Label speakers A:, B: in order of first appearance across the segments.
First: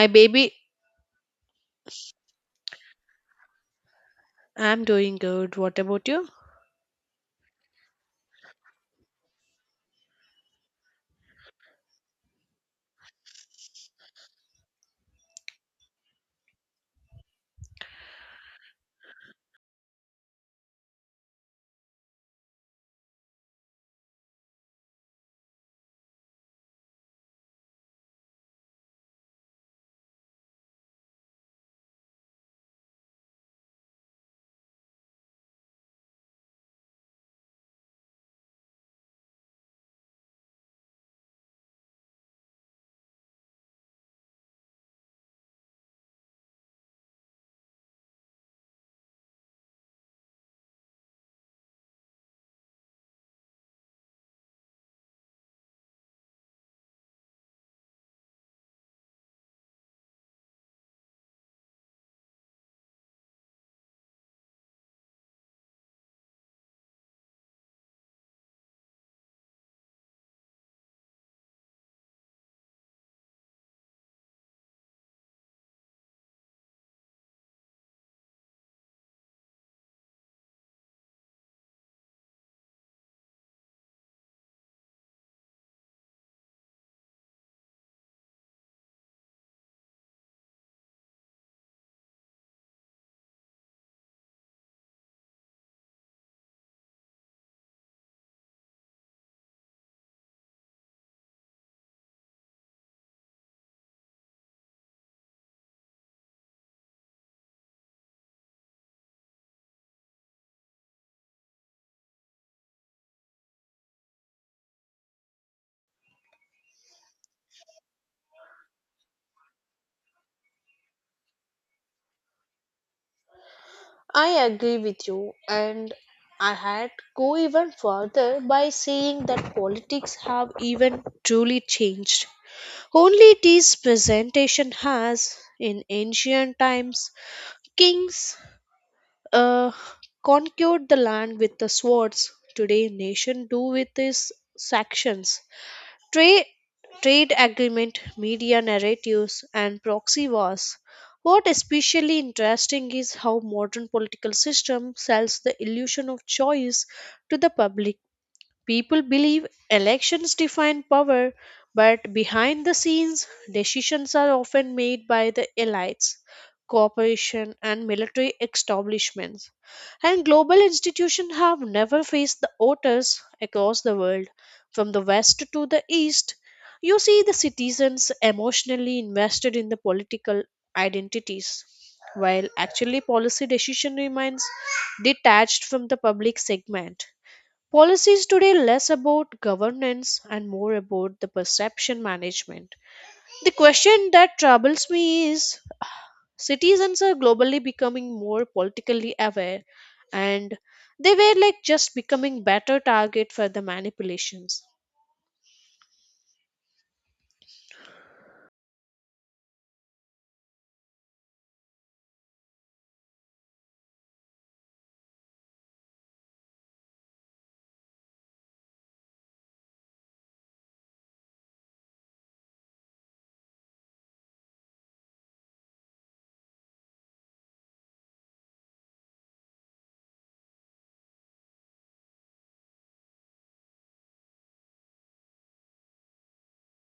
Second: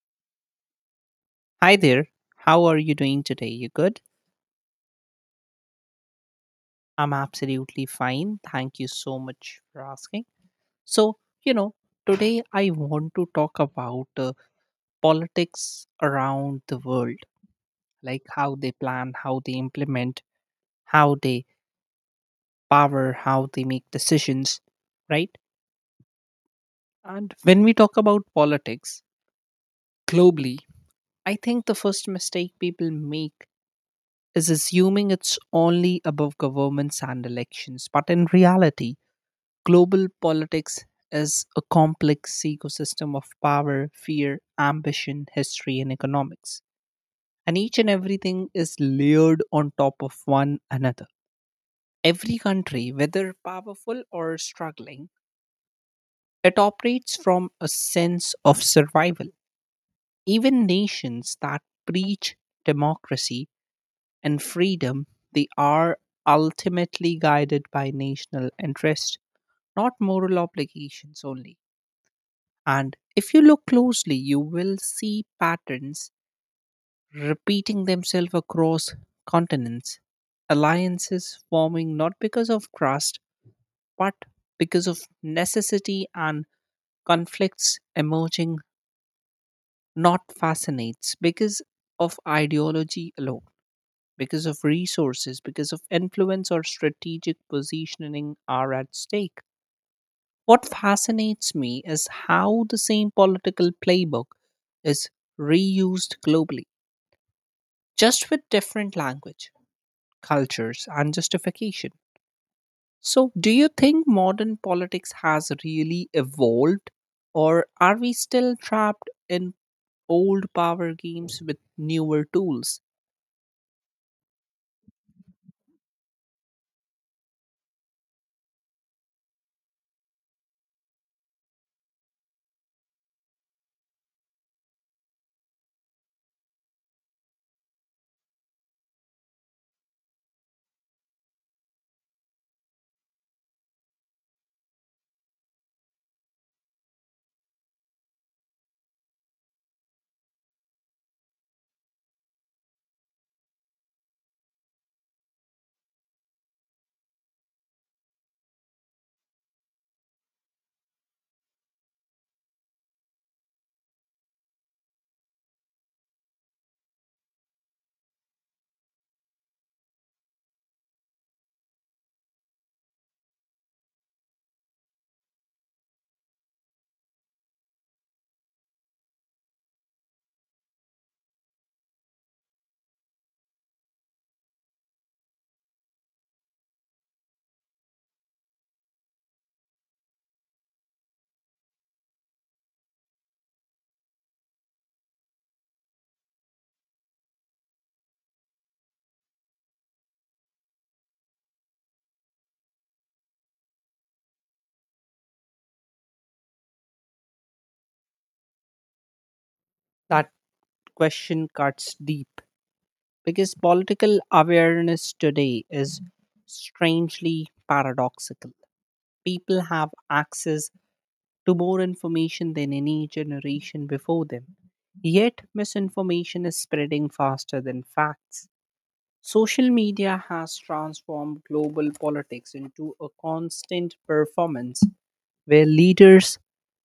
A: My baby,
B: Hi there. How are you doing today? You good?
A: I'm doing good. What about you?
B: I'm absolutely fine. Thank you so much for asking. So, you know, today I want to talk about politics around the world, like how they plan, how they implement, how they power, how they make decisions, right? And when we talk about politics globally, I think the first mistake people make is assuming it's only above governments and elections, but in reality, global politics is a complex ecosystem of power, fear, ambition, history, and economics. And each and everything is layered on top of one another. Every country, whether powerful or struggling, it operates from a sense of survival. Even nations that preach democracy and freedom, they are ultimately guided by national interest, not moral obligations only. And if you look closely, you will see patterns repeating themselves across continents, alliances forming not because of trust, but because of necessity and conflicts emerging, not fascinates, because of ideology alone, because of resources, because of influence or strategic positioning are at stake. What fascinates me is how the same political playbook is reused globally, just with different language, cultures, and justification. So, do you think modern politics has really evolved, or are we still trapped in old power games with newer tools?
A: I agree with you, and I had go even further by saying that politics have even truly changed. Only this presentation has, in ancient times, kings uh, conquered the land with the swords. Today, nation do with these sections. Trade, trade agreement, media narratives, and proxy wars. What especially interesting is how modern political system sells the illusion of choice to the public. People believe elections define power, but behind the scenes, decisions are often made by the elites, corporations, and military establishments. And global institutions have never faced the voters across the world, from the west to the east. You see the citizens emotionally invested in the political identities, while actually policy decision remains detached from the public segment. Policy is today less about governance and more about the perception management. The question that troubles me is citizens are globally becoming more politically aware and they were like just becoming better target for the manipulations.
B: That question cuts deep because political awareness today is strangely paradoxical. People have access to more information than any generation before them. Yet, misinformation is spreading faster than facts. Social media has transformed global politics into a constant performance where leaders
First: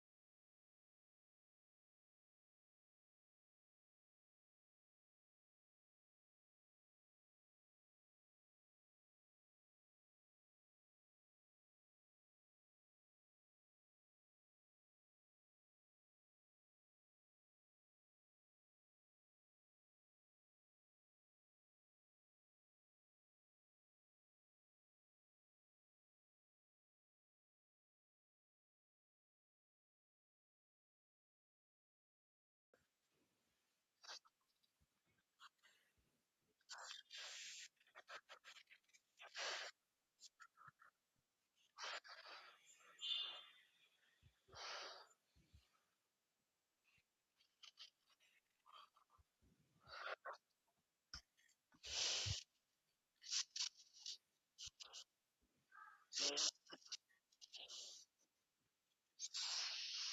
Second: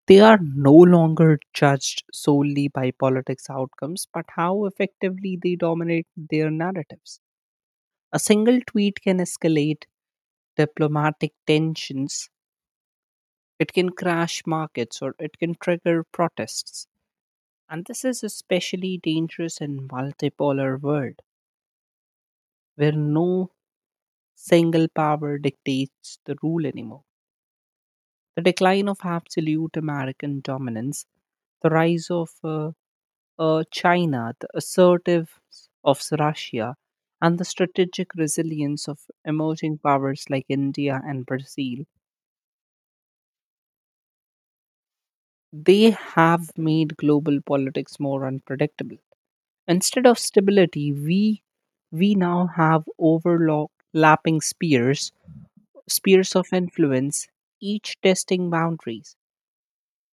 B: they are no longer judged solely by politics outcomes but how effectively they dominate their narratives. A single tweet can escalate diplomatic tensions, it can crash markets or it can trigger protests. And this is especially dangerous in multipolar world where no single power dictates the rule anymore. The decline of absolute American dominance, the rise of China, the assertive of Russia, and the strategic resilience of emerging powers like India and Brazil, they have made global politics more unpredictable. Instead of stability, we now have overlapping spheres, spheres of influence, each testing boundaries.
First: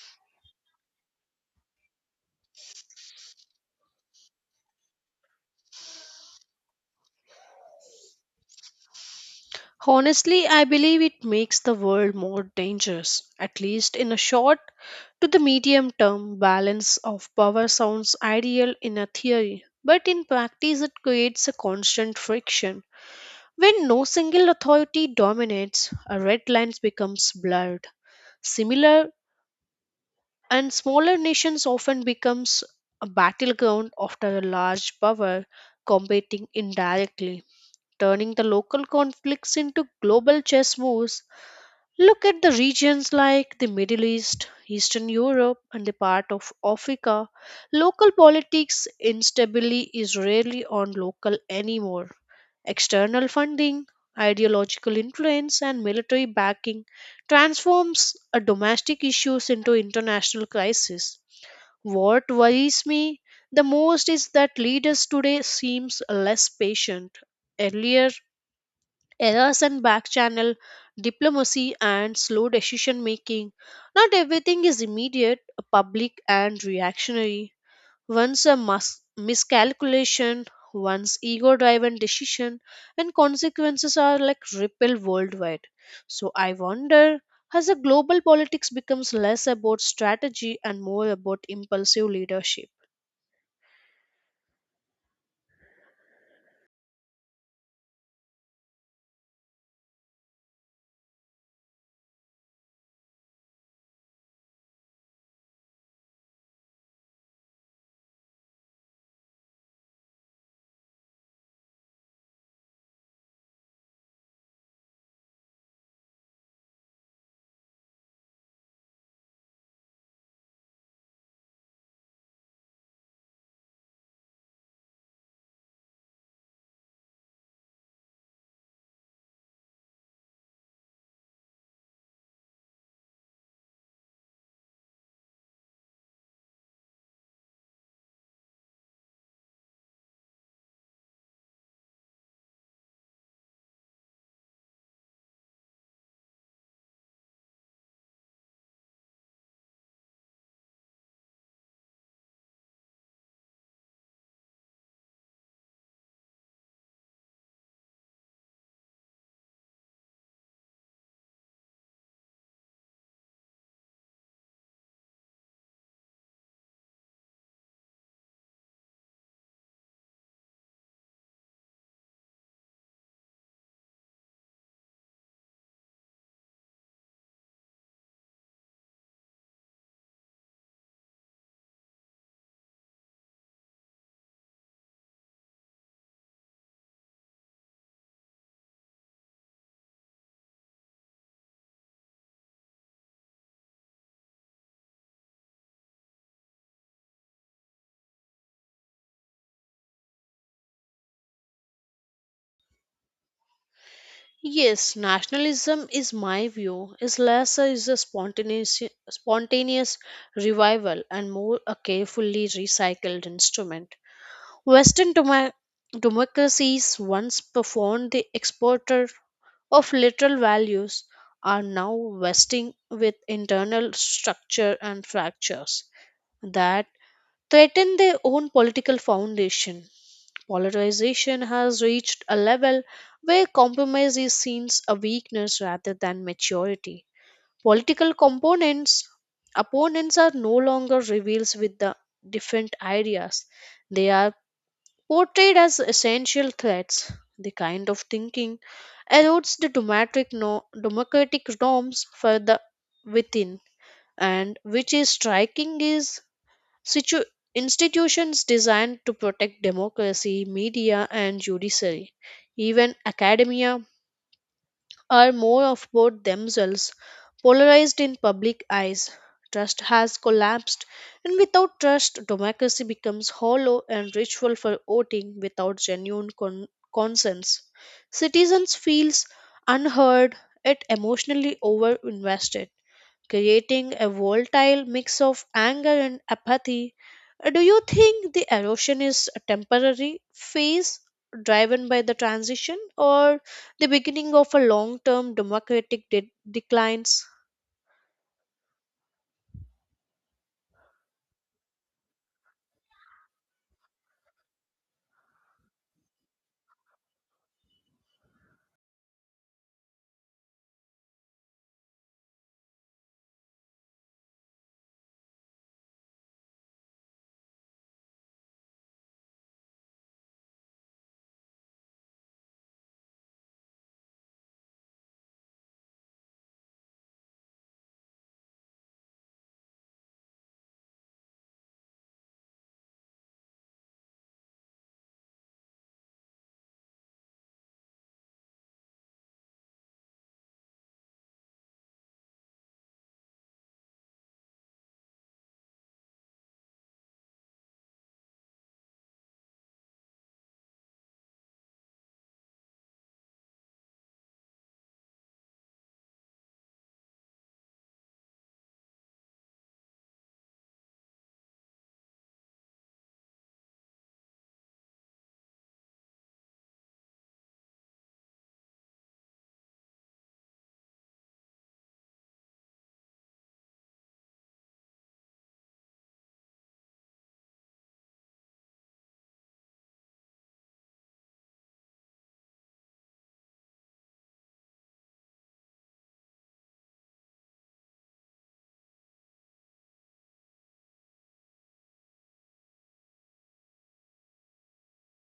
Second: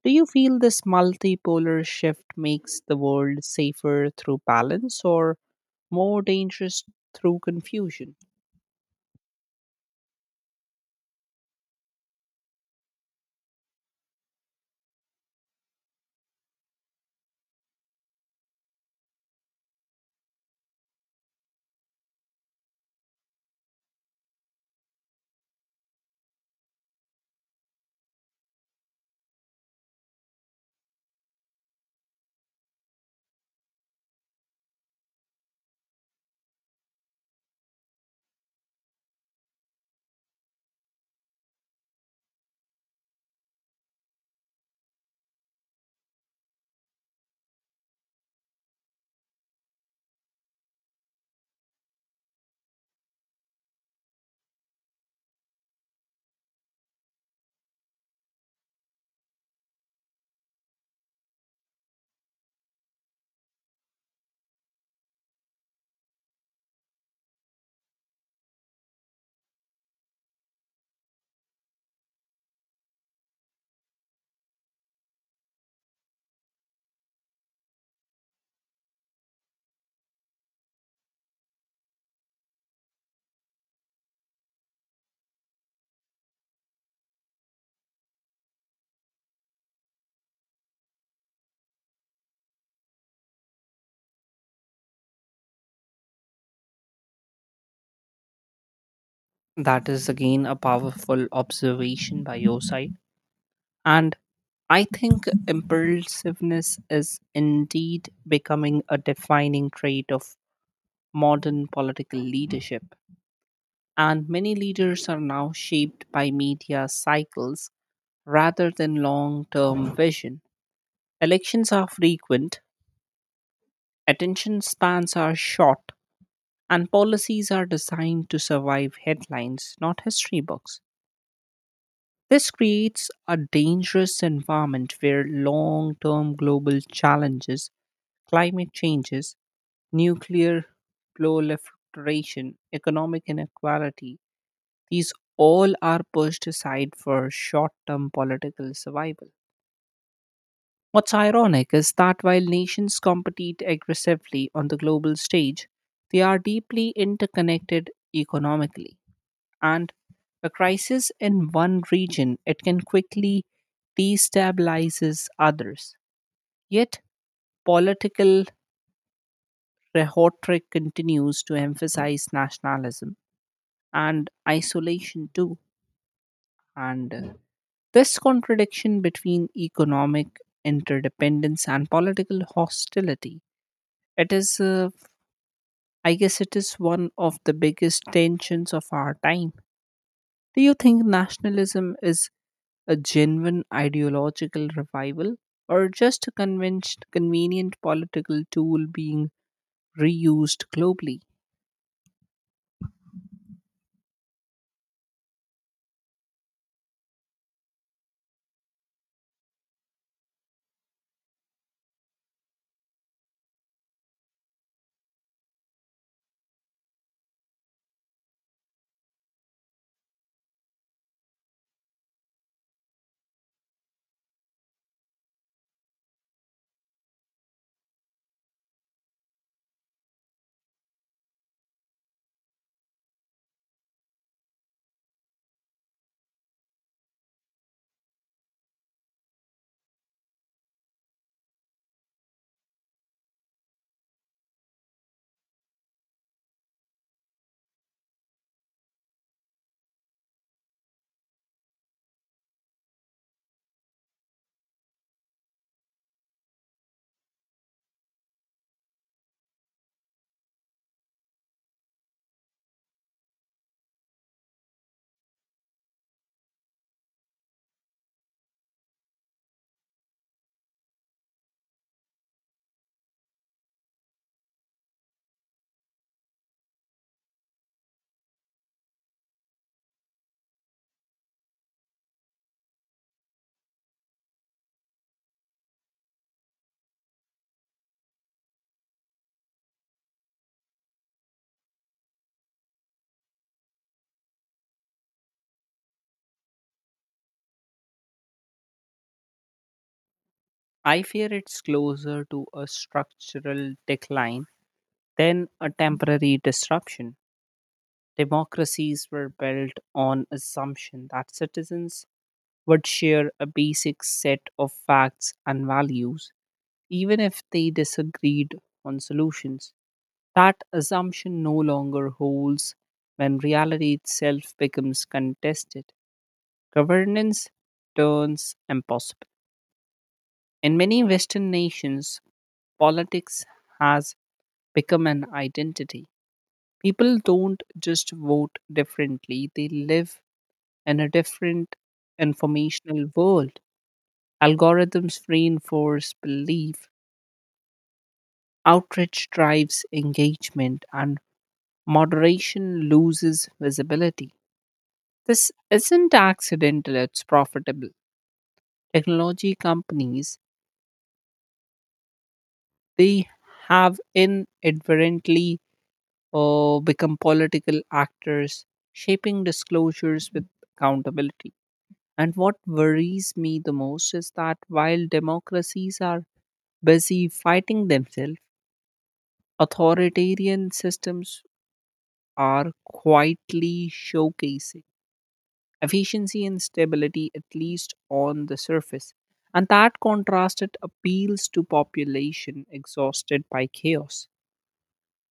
B: Do you feel this multipolar shift makes the world safer through balance or more dangerous through confusion?
A: Honestly, I believe it makes the world more dangerous, at least in a short to the medium term balance of power sounds ideal in a theory, but in practice it creates a constant friction. When no single authority dominates, red lines becomes blurred. Similar and smaller nations often becomes a battleground after a large power competing indirectly turning the local conflicts into global chess moves. Look at the regions like the Middle East, Eastern Europe, and the part of Africa. Local politics instability is rarely on local anymore. External funding, ideological influence, and military backing transforms a domestic issues into international crisis. What worries me the most is that leaders today seems less patient. Earlier, errors and back channel diplomacy and slow decision making not everything is immediate public and reactionary once a miscalculation once ego driven decision and consequences are like ripple worldwide, so I wonder, has a global politics becomes less about strategy and more about impulsive leadership?
B: That is again a powerful observation by your side. And I think impulsiveness is indeed becoming a defining trait of modern political leadership. And many leaders are now shaped by media cycles rather than long term vision. Elections are frequent, attention spans are short, and policies are designed to survive headlines, not history books. This creates a dangerous environment where long term global challenges, climate changes, nuclear proliferation, economic inequality, these all are pushed aside for short term political survival. What's ironic is that while nations compete aggressively on the global stage, they are deeply interconnected economically. And a crisis in one region, it can quickly destabilizes others. Yet, political rhetoric continues to emphasize nationalism and isolation too. And This contradiction between economic interdependence and political hostility, it is, I guess, it is one of the biggest tensions of our time. Do you think nationalism is a genuine ideological revival, or just a convenient political tool being reused globally?
A: Yes, nationalism is my view is less is a spontaneous revival and more a carefully recycled instrument. Western demo- democracies once profound the exporter of literal values are now vesting with internal structure and fractures that threaten their own political foundation. Polarization has reached a level where compromise is seen as a weakness rather than maturity. Political components opponents are no longer revealed with the different ideas. They are portrayed as essential threats. The kind of thinking erodes the democratic, no, democratic norms further within. And which is striking is situ- institutions designed to protect democracy, media, and judiciary, even academia, are more of both themselves polarized in public eyes. Trust has collapsed, and without trust, democracy becomes hollow and ritual for voting without genuine consents. Citizens feels unheard, yet emotionally over-invested creating a volatile mix of anger and apathy. Do you think the erosion is a temporary phase driven by the transition or the beginning of a long term democratic declines?
B: I fear it's closer to a structural decline than a temporary disruption. Democracies were built on assumption that citizens would share a basic set of facts and values, even if they disagreed on solutions. That assumption no longer holds when reality itself becomes contested. Governance turns impossible. In many Western nations, politics has become an identity. People don't just vote differently, they live in a different informational world. Algorithms reinforce belief, outreach drives engagement, and moderation loses visibility. This isn't accidental, it's profitable. Technology companies, they have inadvertently become political actors, shaping disclosures with accountability. And what worries me the most is that while democracies are busy fighting themselves, authoritarian systems are quietly showcasing efficiency and stability, at least on the surface. And that contrast it appeals to population exhausted by chaos.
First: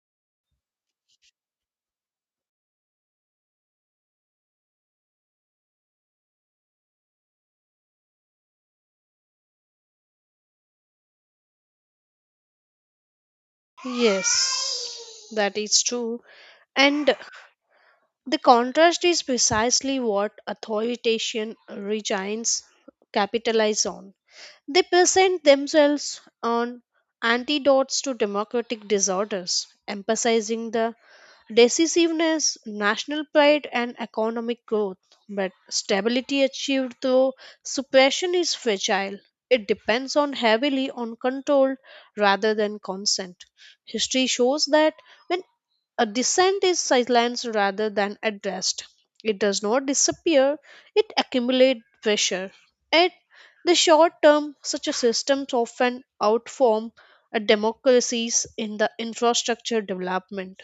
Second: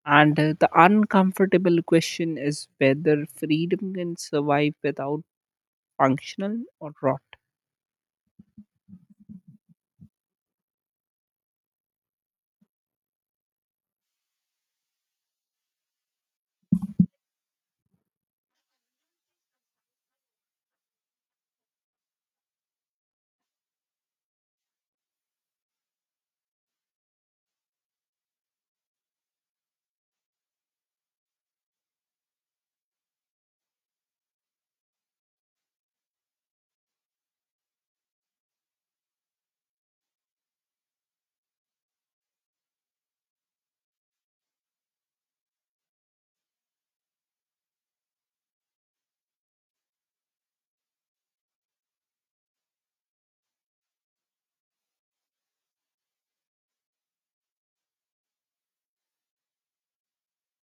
B: And the uncomfortable question is whether freedom can survive without functional or rot.
A: Yes, that is true. And the contrast is precisely what authoritarian regimes capitalize on. They present themselves on antidotes to democratic disorders, emphasizing the decisiveness, national pride, and economic growth. But stability achieved through suppression is fragile. It depends on heavily on control rather than consent. History shows that when a dissent is silenced rather than addressed, it does not disappear, it accumulates pressure. At the short term, such a system often outform a democracies in the infrastructure development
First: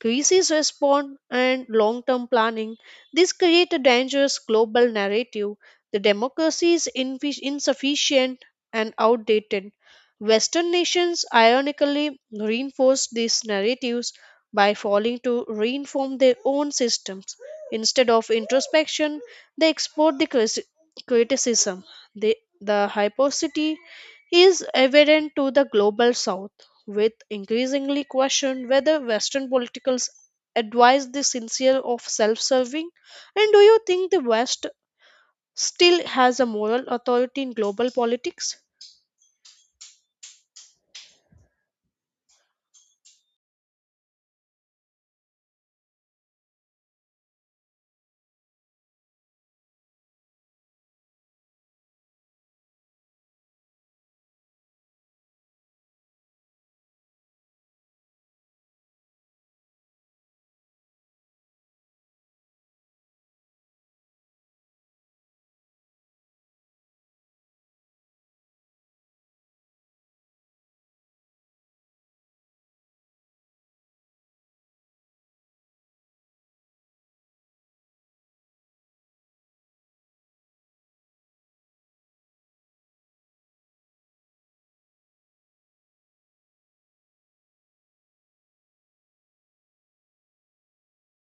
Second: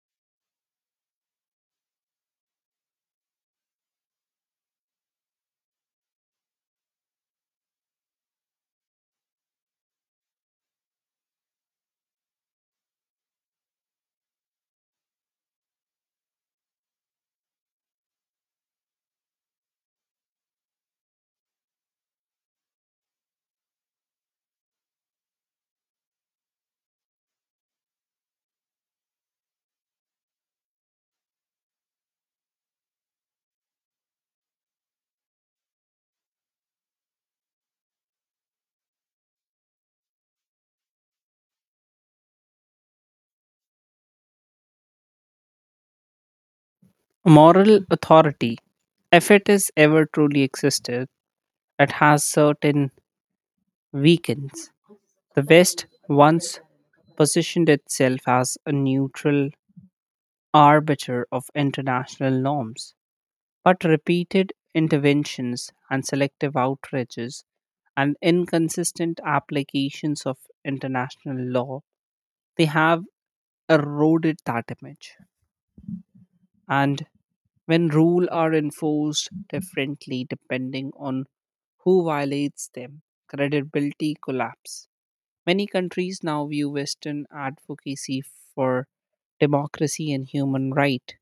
A: crisis response, and long term planning. This creates a dangerous global narrative. The democracy is insufficient and outdated. Western nations ironically reinforce these narratives by falling to reinform their own systems. Instead of introspection, they export the criticism. The, the hypocrisy is evident to the global south with increasingly questioned whether Western politicals advise the sincere of self-serving. And do you think the West still has a moral authority in global politics?
B: Moral authority, if it is ever truly existed, it has certain weakens. The West once positioned itself as a neutral arbiter of international norms, but repeated interventions and selective outrages and inconsistent applications of international law, they have eroded that image. And when rules are enforced differently depending on who violates them, credibility collapses. Many countries now view Western advocacy for democracy and human right,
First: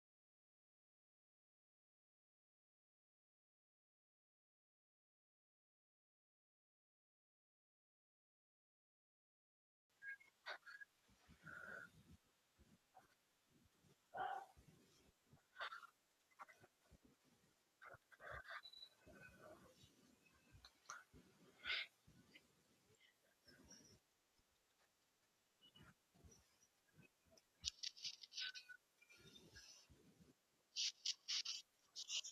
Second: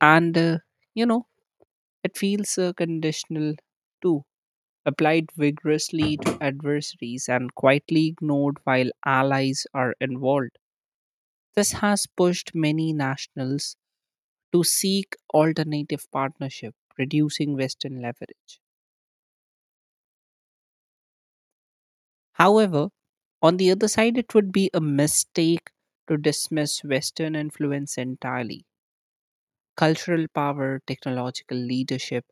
B: and you know it feels conditional too, applied vigorously to adversaries and quietly ignored while allies are involved. This has pushed many nationals to seek alternative partnership, reducing Western leverage. However, on the other side, it would be a mistake to dismiss Western influence entirely cultural power, technological leadership,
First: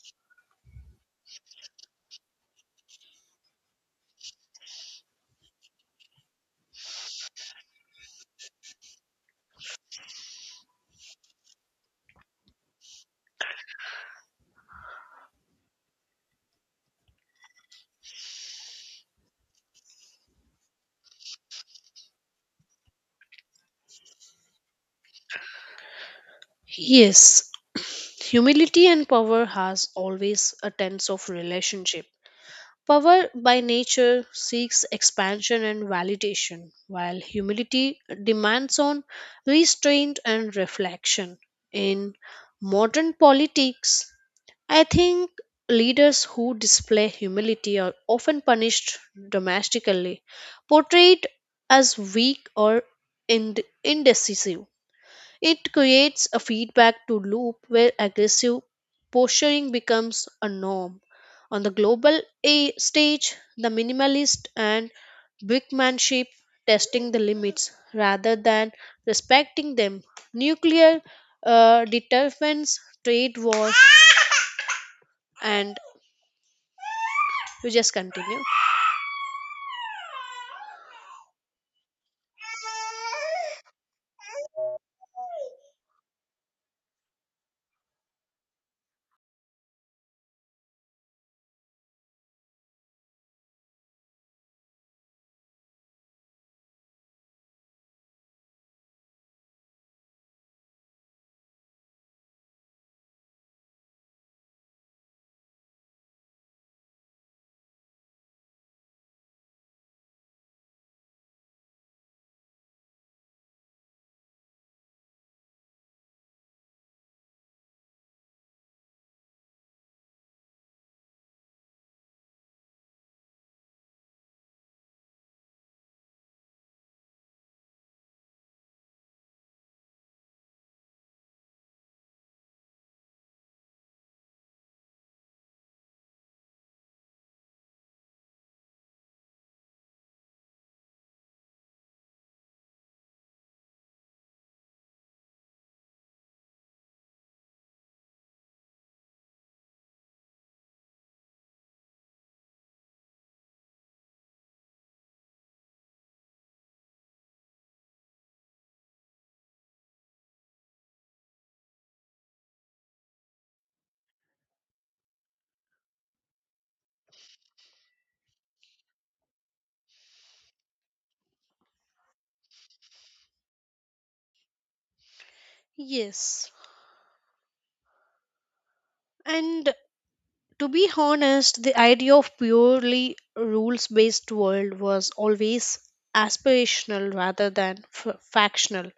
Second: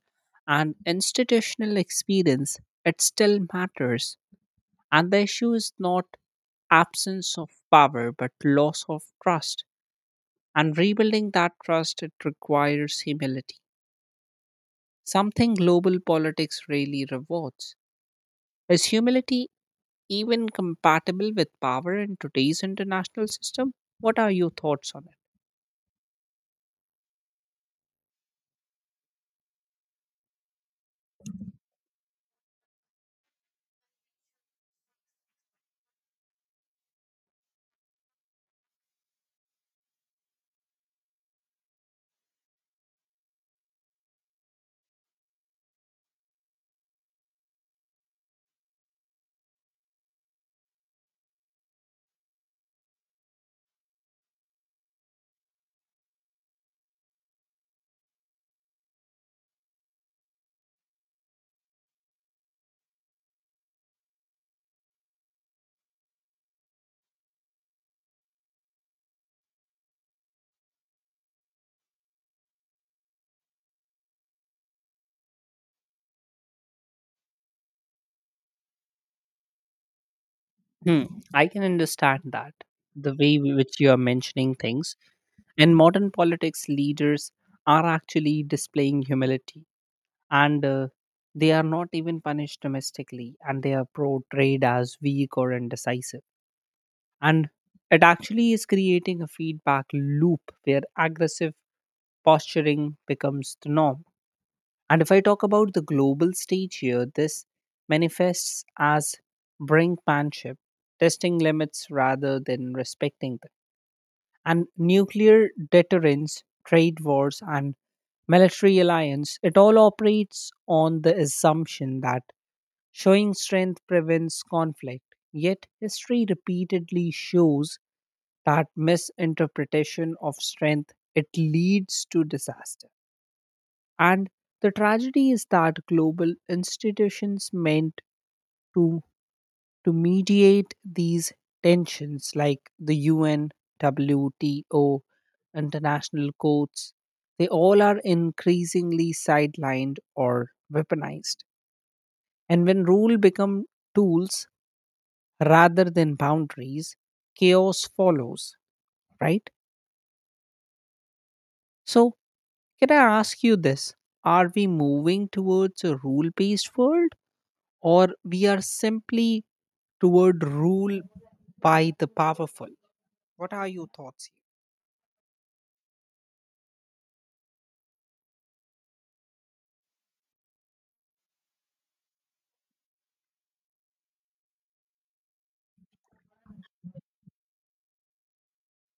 B: and institutional experience, it still matters. And the issue is not absence of power, but loss of trust. And rebuilding that trust, it requires humility, something global politics rarely rewards. Is humility even compatible with power in today's international system? What are your thoughts on it?
A: Yes, humility and power has always a tense of relationship. Power by nature seeks expansion and validation, while humility demands on restraint and reflection. In modern politics, I think leaders who display humility are often punished domestically, portrayed as weak or indecisive. It creates a feedback to loop where aggressive posturing becomes a norm. On the global stage, the minimalist and brickmanship testing the limits rather than respecting them. Nuclear deterrence, trade wars, and you just continue.
B: Hmm, I can understand that the way in which you are mentioning things. In modern politics, leaders are actually displaying humility and they are not even punished domestically and they are portrayed as weak or indecisive. And it actually is creating a feedback loop where aggressive posturing becomes the norm. And if I talk about the global stage here, this manifests as brinkmanship, testing limits rather than respecting them. And nuclear deterrence, trade wars, and military alliance, it all operates on the assumption that showing strength prevents conflict. Yet history repeatedly shows that misinterpretation of strength it leads to disaster. And the tragedy is that global institutions meant to to mediate these tensions, like the UN, WTO, international courts, they all are increasingly sidelined or weaponized. And when rule become tools rather than boundaries, chaos follows, right? So, can I ask you this? Are we moving towards a rule-based world or we are simply toward rule by the powerful? What are your thoughts?
A: Yes. And to be honest, the idea of purely rules based world was always aspirational rather than factional.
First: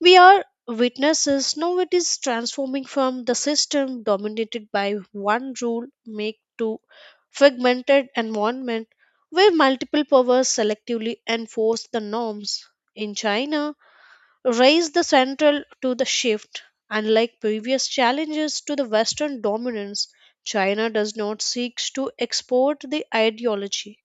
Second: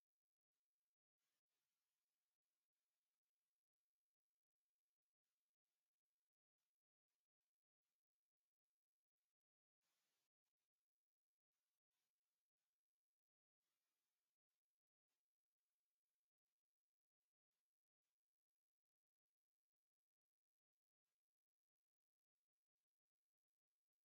A: We are witnesses now it is transforming from the system dominated by one rule make to fragmented environment where multiple powers selectively enforce the norms in china. Raise the central to the shift. Unlike previous challenges to the Western dominance, China does not seek to export the ideology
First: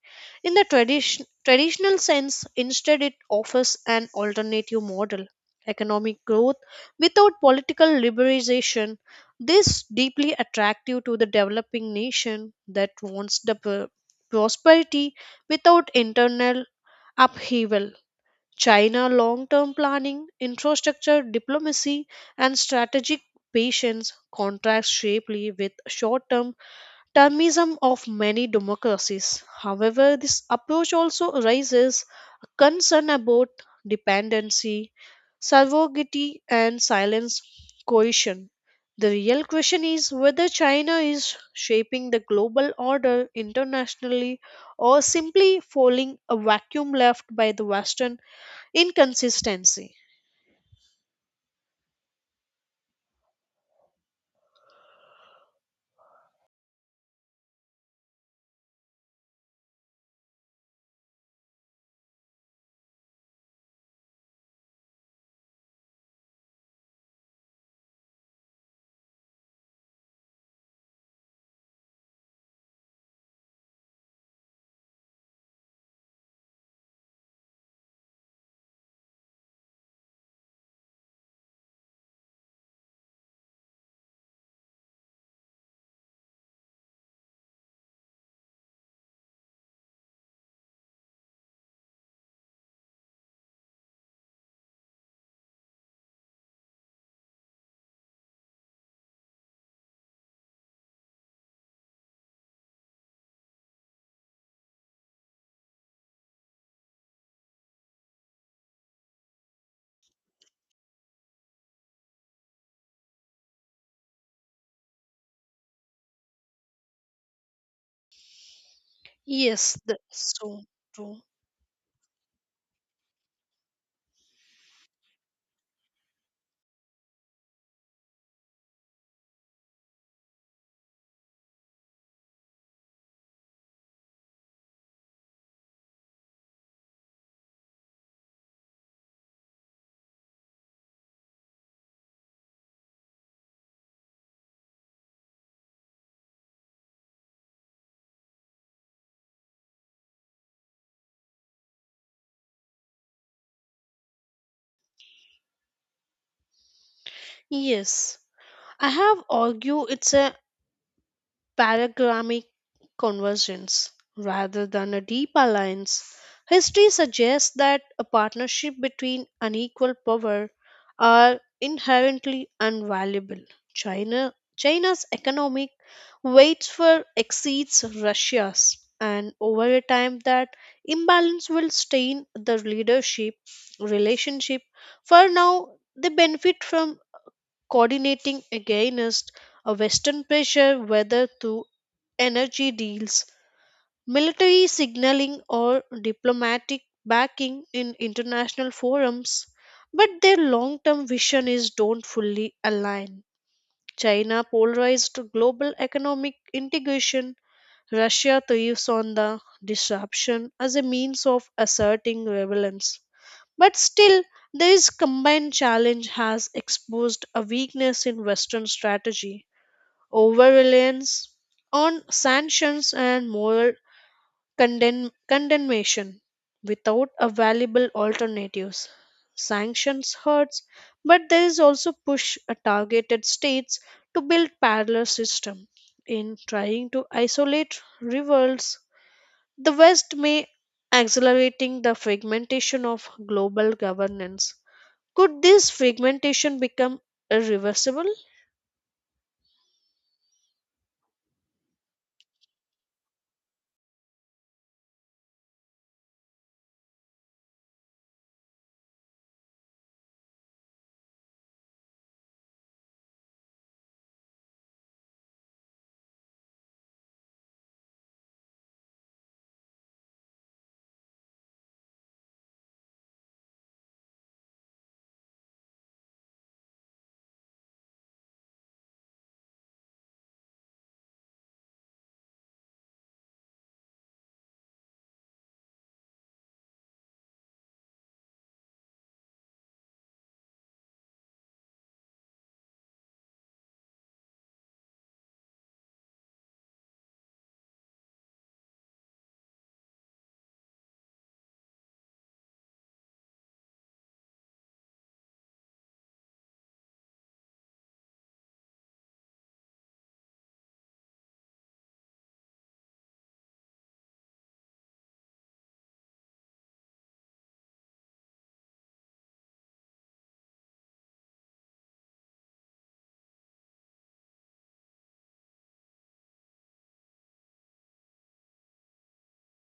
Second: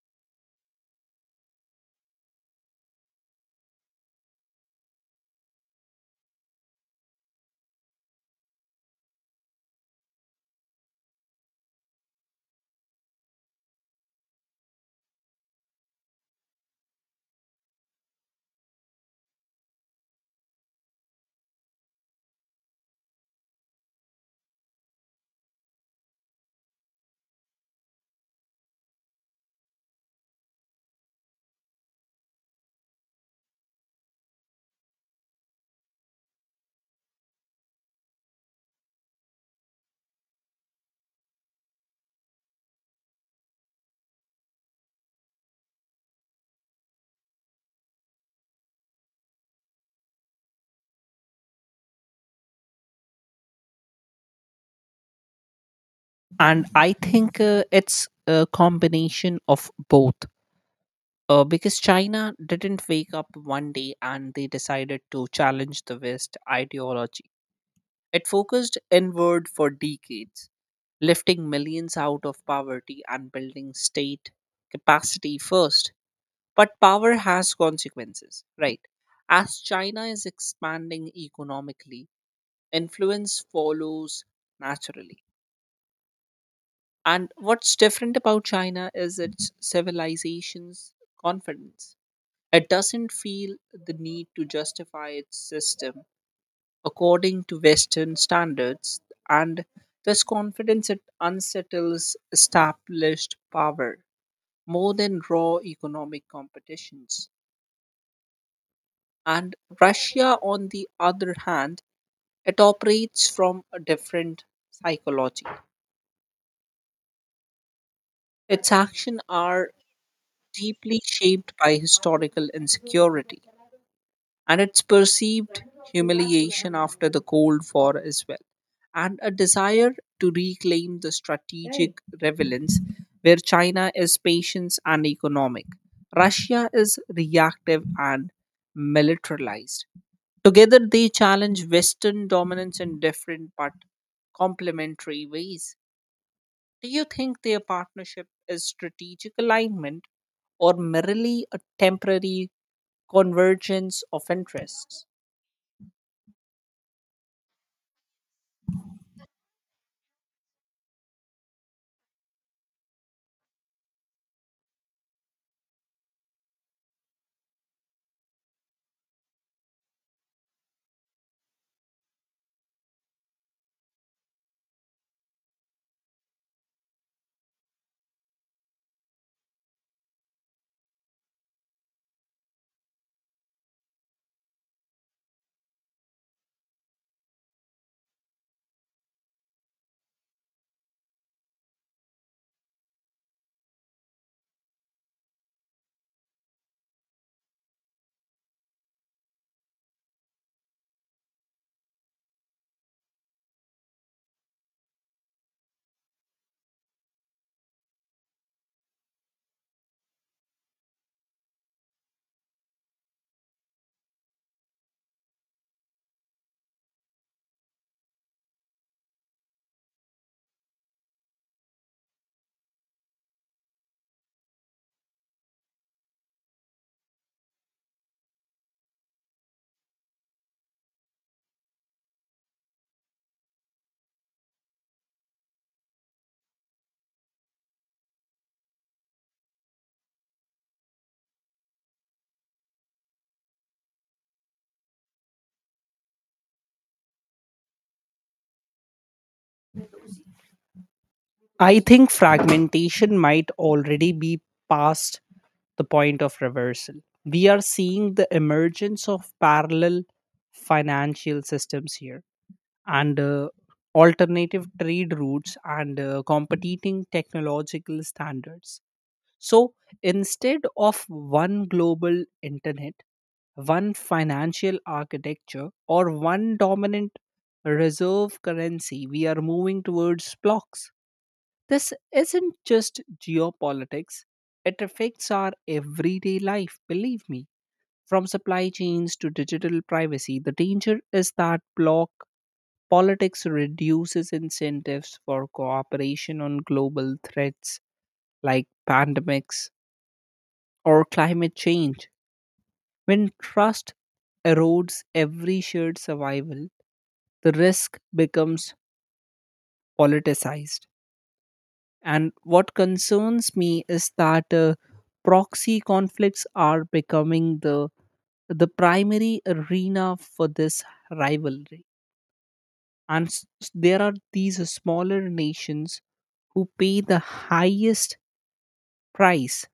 A: in the traditional sense. Instead, it offers an alternative model economic growth without political liberalization. This deeply attractive to the developing nation that wants the prosperity without internal upheaval. China long term planning, infrastructure diplomacy, and strategic patience contrast sharply with short term termism of many democracies. However, this approach also raises a concern about dependency, surrogacy, and silence coercion. The real question is whether China is shaping the global order internationally or simply filling a vacuum left by the Western inconsistency.
B: And I think it's a combination of both. Because China didn't wake up one day and they decided to challenge the west ideology. It focused inward for decades lifting millions out of poverty and building state capacity first. But power has consequences, right? As China is expanding economically influence follows naturally. And what's different about China is its civilization's confidence. It doesn't feel the need to justify its system according to Western standards, and this confidence it unsettles established power more than raw economic competitions. And Russia, on the other hand, it operates from a different psychology. Its action are
A: Yes, that's so
B: deeply
A: true.
B: shaped by historical insecurity and its perceived humiliation after the Cold War as well, and a desire to reclaim the strategic relevance where China is patient and economic. Russia is reactive and militarized. Together, they challenge Western dominance in different but complementary ways. Do you think their partnership is strategic alignment or merely a temporary convergence of interests?
A: Yes, I have argued it's a paragramic convergence rather than a deep alliance. History suggests that a partnership between unequal power are inherently unvaluable. China's economic weights for exceeds Russia's and over a time that imbalance will stain the leadership relationship. For now they benefit from coordinating against a Western pressure, whether through energy deals, military signaling, or diplomatic backing in international forums, but their long term vision is don't fully align. China polarized global economic integration. Russia thrives on the disruption as a means of asserting relevance. But still, this combined challenge has exposed a weakness in Western strategy over reliance on sanctions and moral condemnation without a valuable alternatives. Sanctions hurts, but there is also push a targeted states to build parallel system. In trying to isolate revolts, the West may accelerating the fragmentation of global governance. Could this fragmentation become irreversible?
B: I think fragmentation might already be past the point of reversal. We are seeing the emergence of parallel financial systems here and alternative trade routes and competing technological standards. So instead of one global internet, one financial architecture, or one dominant reserve currency, we are moving towards blocks. This isn't just geopolitics, it affects our everyday life, believe me. From supply chains to digital privacy, the danger is that block politics reduces incentives for cooperation on global threats like pandemics or climate change. When trust erodes every shared survival, the risk becomes politicized. And what concerns me is that proxy conflicts are becoming the primary arena for this rivalry. And there are these smaller nations who pay the highest price,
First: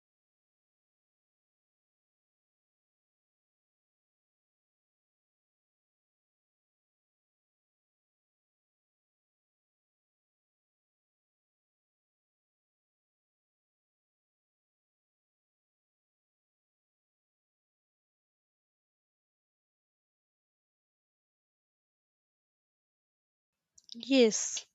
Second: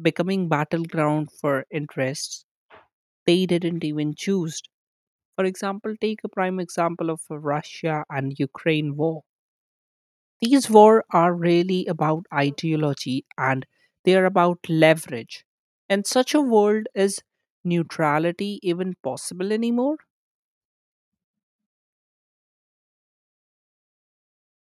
B: becoming battleground for interests they didn't even choose. For example, take a prime example of Russia and Ukraine war. These wars are really about ideology and they are about leverage. In such a world, is neutrality even possible anymore?
A: Yes.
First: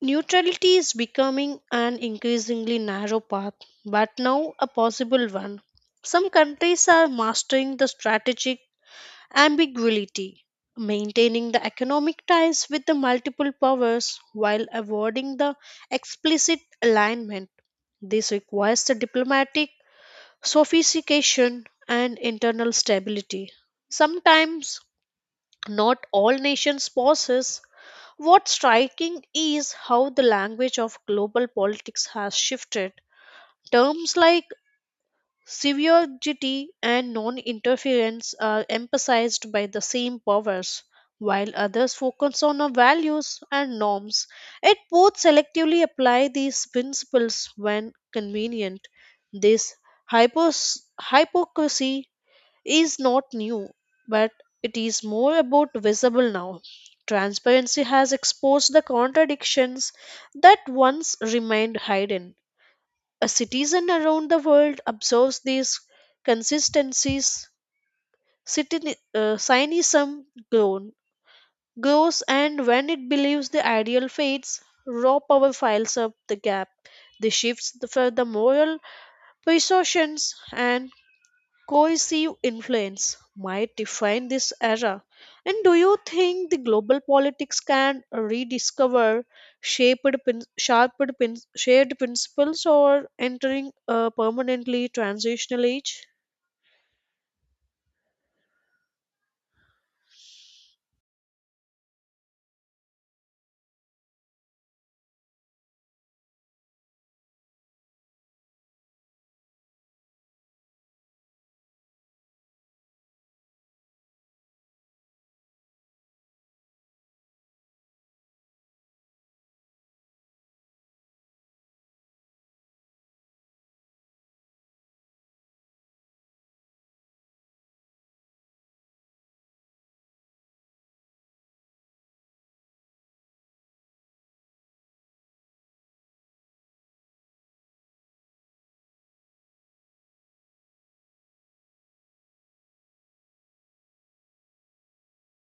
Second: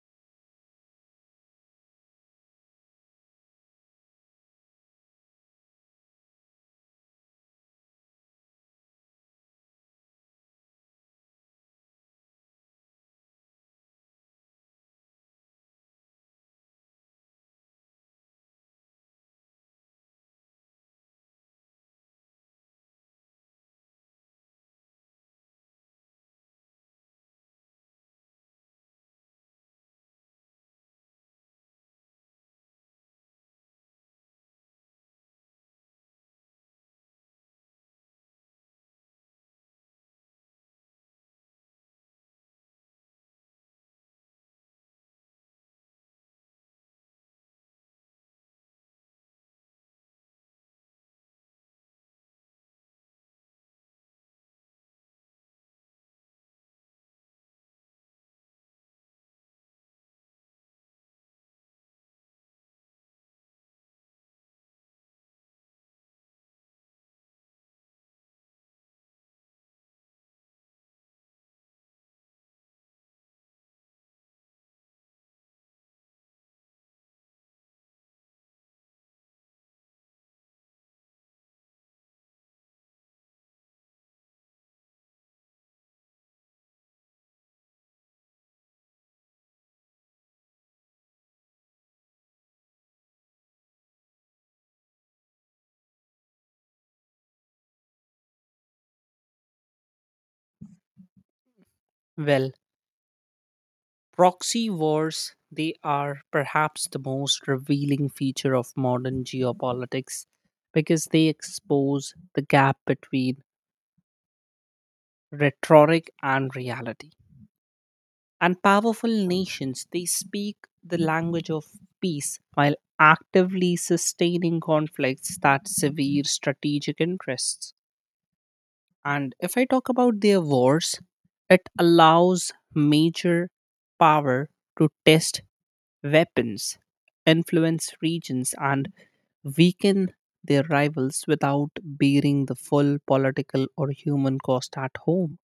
A: Neutrality is becoming an increasingly narrow path, but now a possible one. Some countries are mastering the strategic ambiguity, maintaining the economic ties with the multiple powers while avoiding the explicit alignment. This requires the diplomatic sophistication and internal stability. Sometimes not all nations possess. What's striking is how the language of global politics has shifted. Terms like severity and non interference are emphasized by the same powers, while others focus on our values and norms. Yet both selectively apply these principles when convenient. This hypocrisy is not new, but it is more about visible now. Transparency has exposed the contradictions that once remained hidden. A citizen around the world observes these consistencies. Cynism grown, grows, and when it believes the ideal fades, raw power fills up the gap. The shifts for the moral persuasions and coercive influence might define this era. And do you think the global politics can rediscover shaped, prin- sharpened, prin- shared principles or entering a permanently transitional age?
B: Well, proxy wars they are perhaps the most revealing feature of modern geopolitics because they expose the gap between rhetoric and reality. And powerful nations, they speak the language of peace while actively sustaining conflicts that severe strategic interests. And if I talk about their wars, it allows major power to test weapons, influence regions, and weaken their rivals without bearing the full political or human cost at home.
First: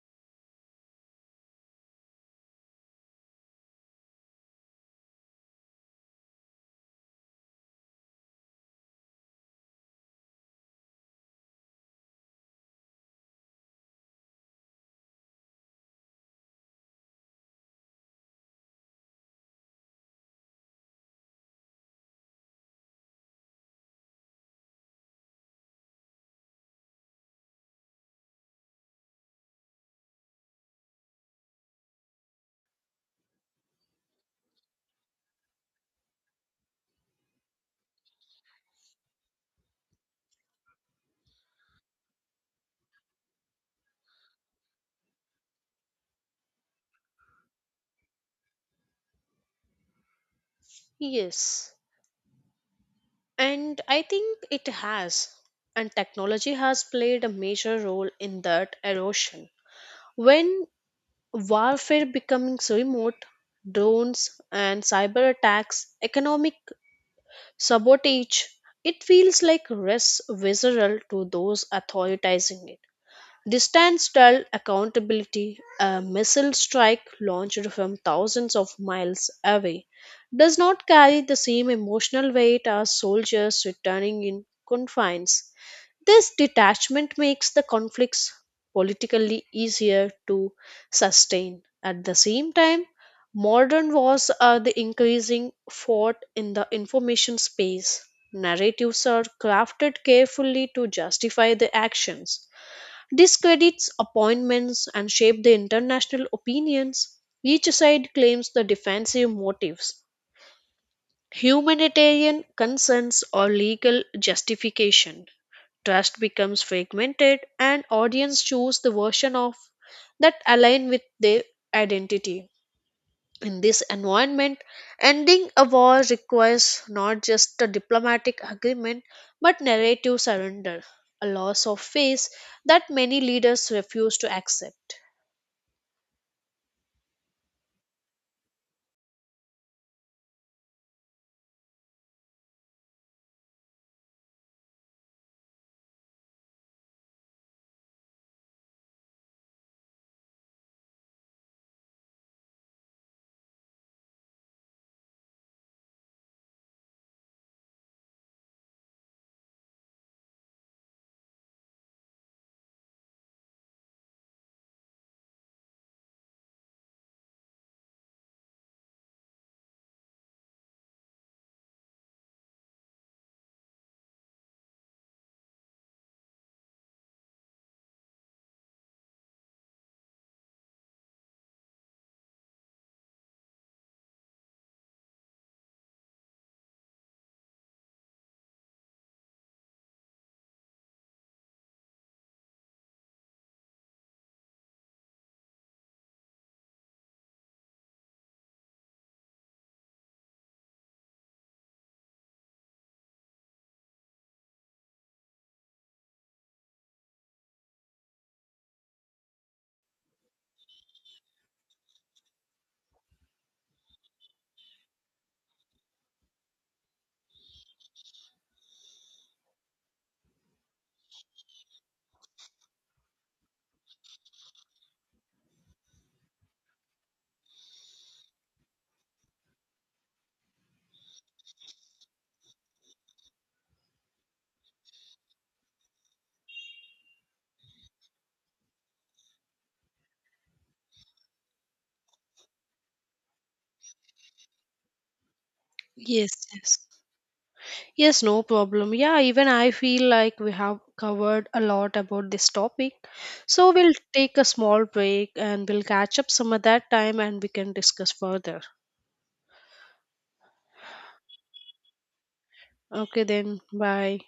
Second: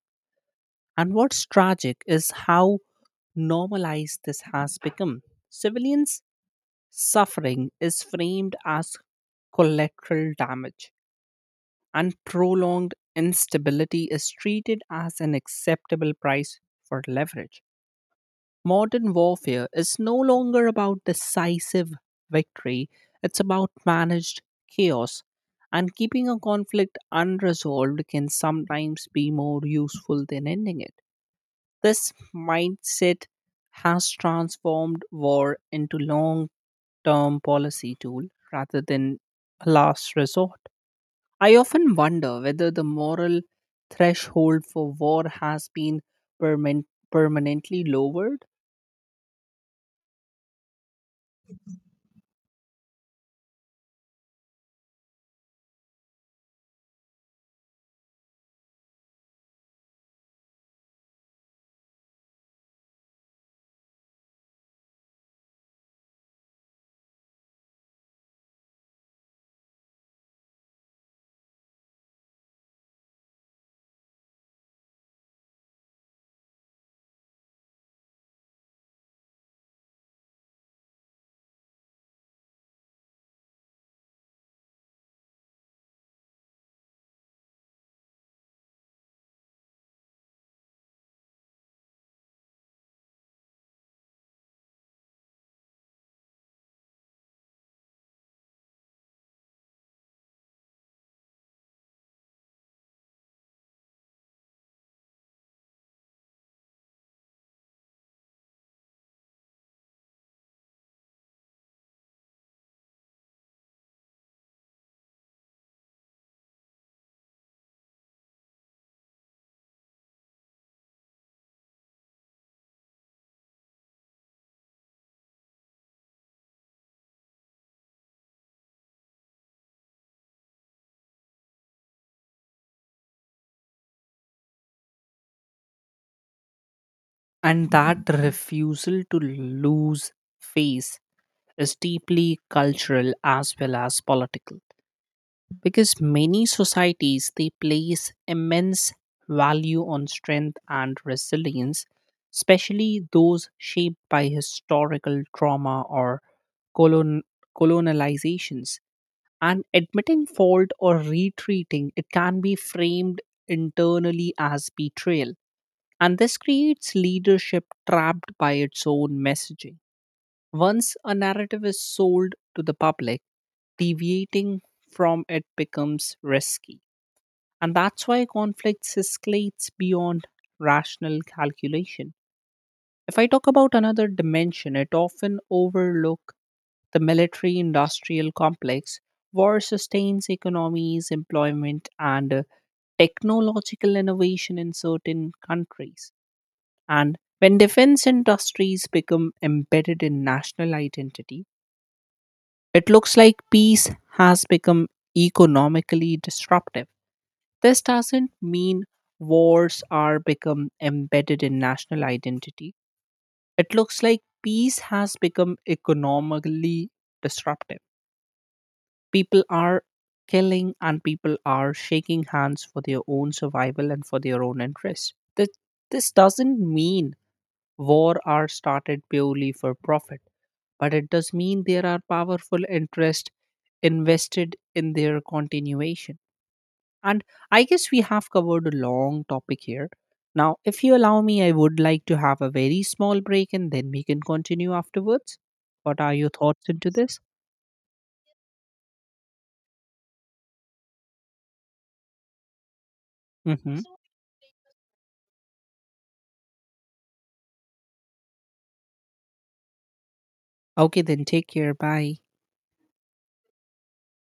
B: And what's tragic is how normalized this has become. Civilians' suffering is framed as collateral damage, and prolonged instability is treated as an acceptable price for leverage. Modern warfare is no longer about decisive victory, it's about managed chaos. And keeping a conflict unresolved can sometimes be more useful than ending it. This mindset has transformed war into long term policy tool rather than a last resort. I often wonder whether the moral threshold for war has been perman- permanently lowered.
A: Yes, and I think it has, and technology has played a major role in that erosion. When warfare becomes remote, drones and cyber attacks, economic sabotage. It feels like res visceral to those authorizing it. Distance style accountability, a missile strike launched from thousands of miles away, does not carry the same emotional weight as soldiers returning in confines. This detachment makes the conflicts politically easier to sustain. At the same time, modern wars are the increasing fought in the information space. Narratives are crafted carefully to justify the actions discredits appointments and shape the international opinions. Each side claims the defensive motives, humanitarian concerns, or legal justification. Trust becomes fragmented, and audience choose the version of that align with their identity. In this environment, ending a war requires not just a diplomatic agreement but narrative surrender, a loss of face that many leaders refuse to accept.
B: And that refusal to lose face is deeply cultural as well as political. Because many societies they place immense value on strength and resilience, especially those shaped by historical trauma or colon- colonializations, and admitting fault or retreating it can be framed internally as betrayal. And this creates leadership trapped by its own messaging. Once a narrative is sold to the public, deviating from it becomes risky. And that's why conflicts escalates beyond rational calculation. If I talk about another dimension, it often overlook the military industrial complex. War sustains economies, employment, and technological innovation in certain countries. And when defense industries become embedded in national identity, it looks like peace has become economically disruptive. This doesn't mean wars are become embedded in national identity. It looks like peace has become economically disruptive. People are killing and people are shaking hands for their own survival and for their own interests. This doesn't mean war are started purely for profit, but it does mean there are powerful interests invested in their continuation. And I guess we have covered a long topic here. Now, if you allow me, I would like to have a very small break and then we can continue afterwards. What are your
A: Yes,
B: thoughts
A: yes.
B: into this?
A: Yes, no problem. Yeah, even I feel like we have covered a lot about this topic. So
B: Hmm.
A: we'll take a small break and we'll catch up some at that time and we can discuss further.
B: Okay, then take care. Bye.
A: Okay, then, bye.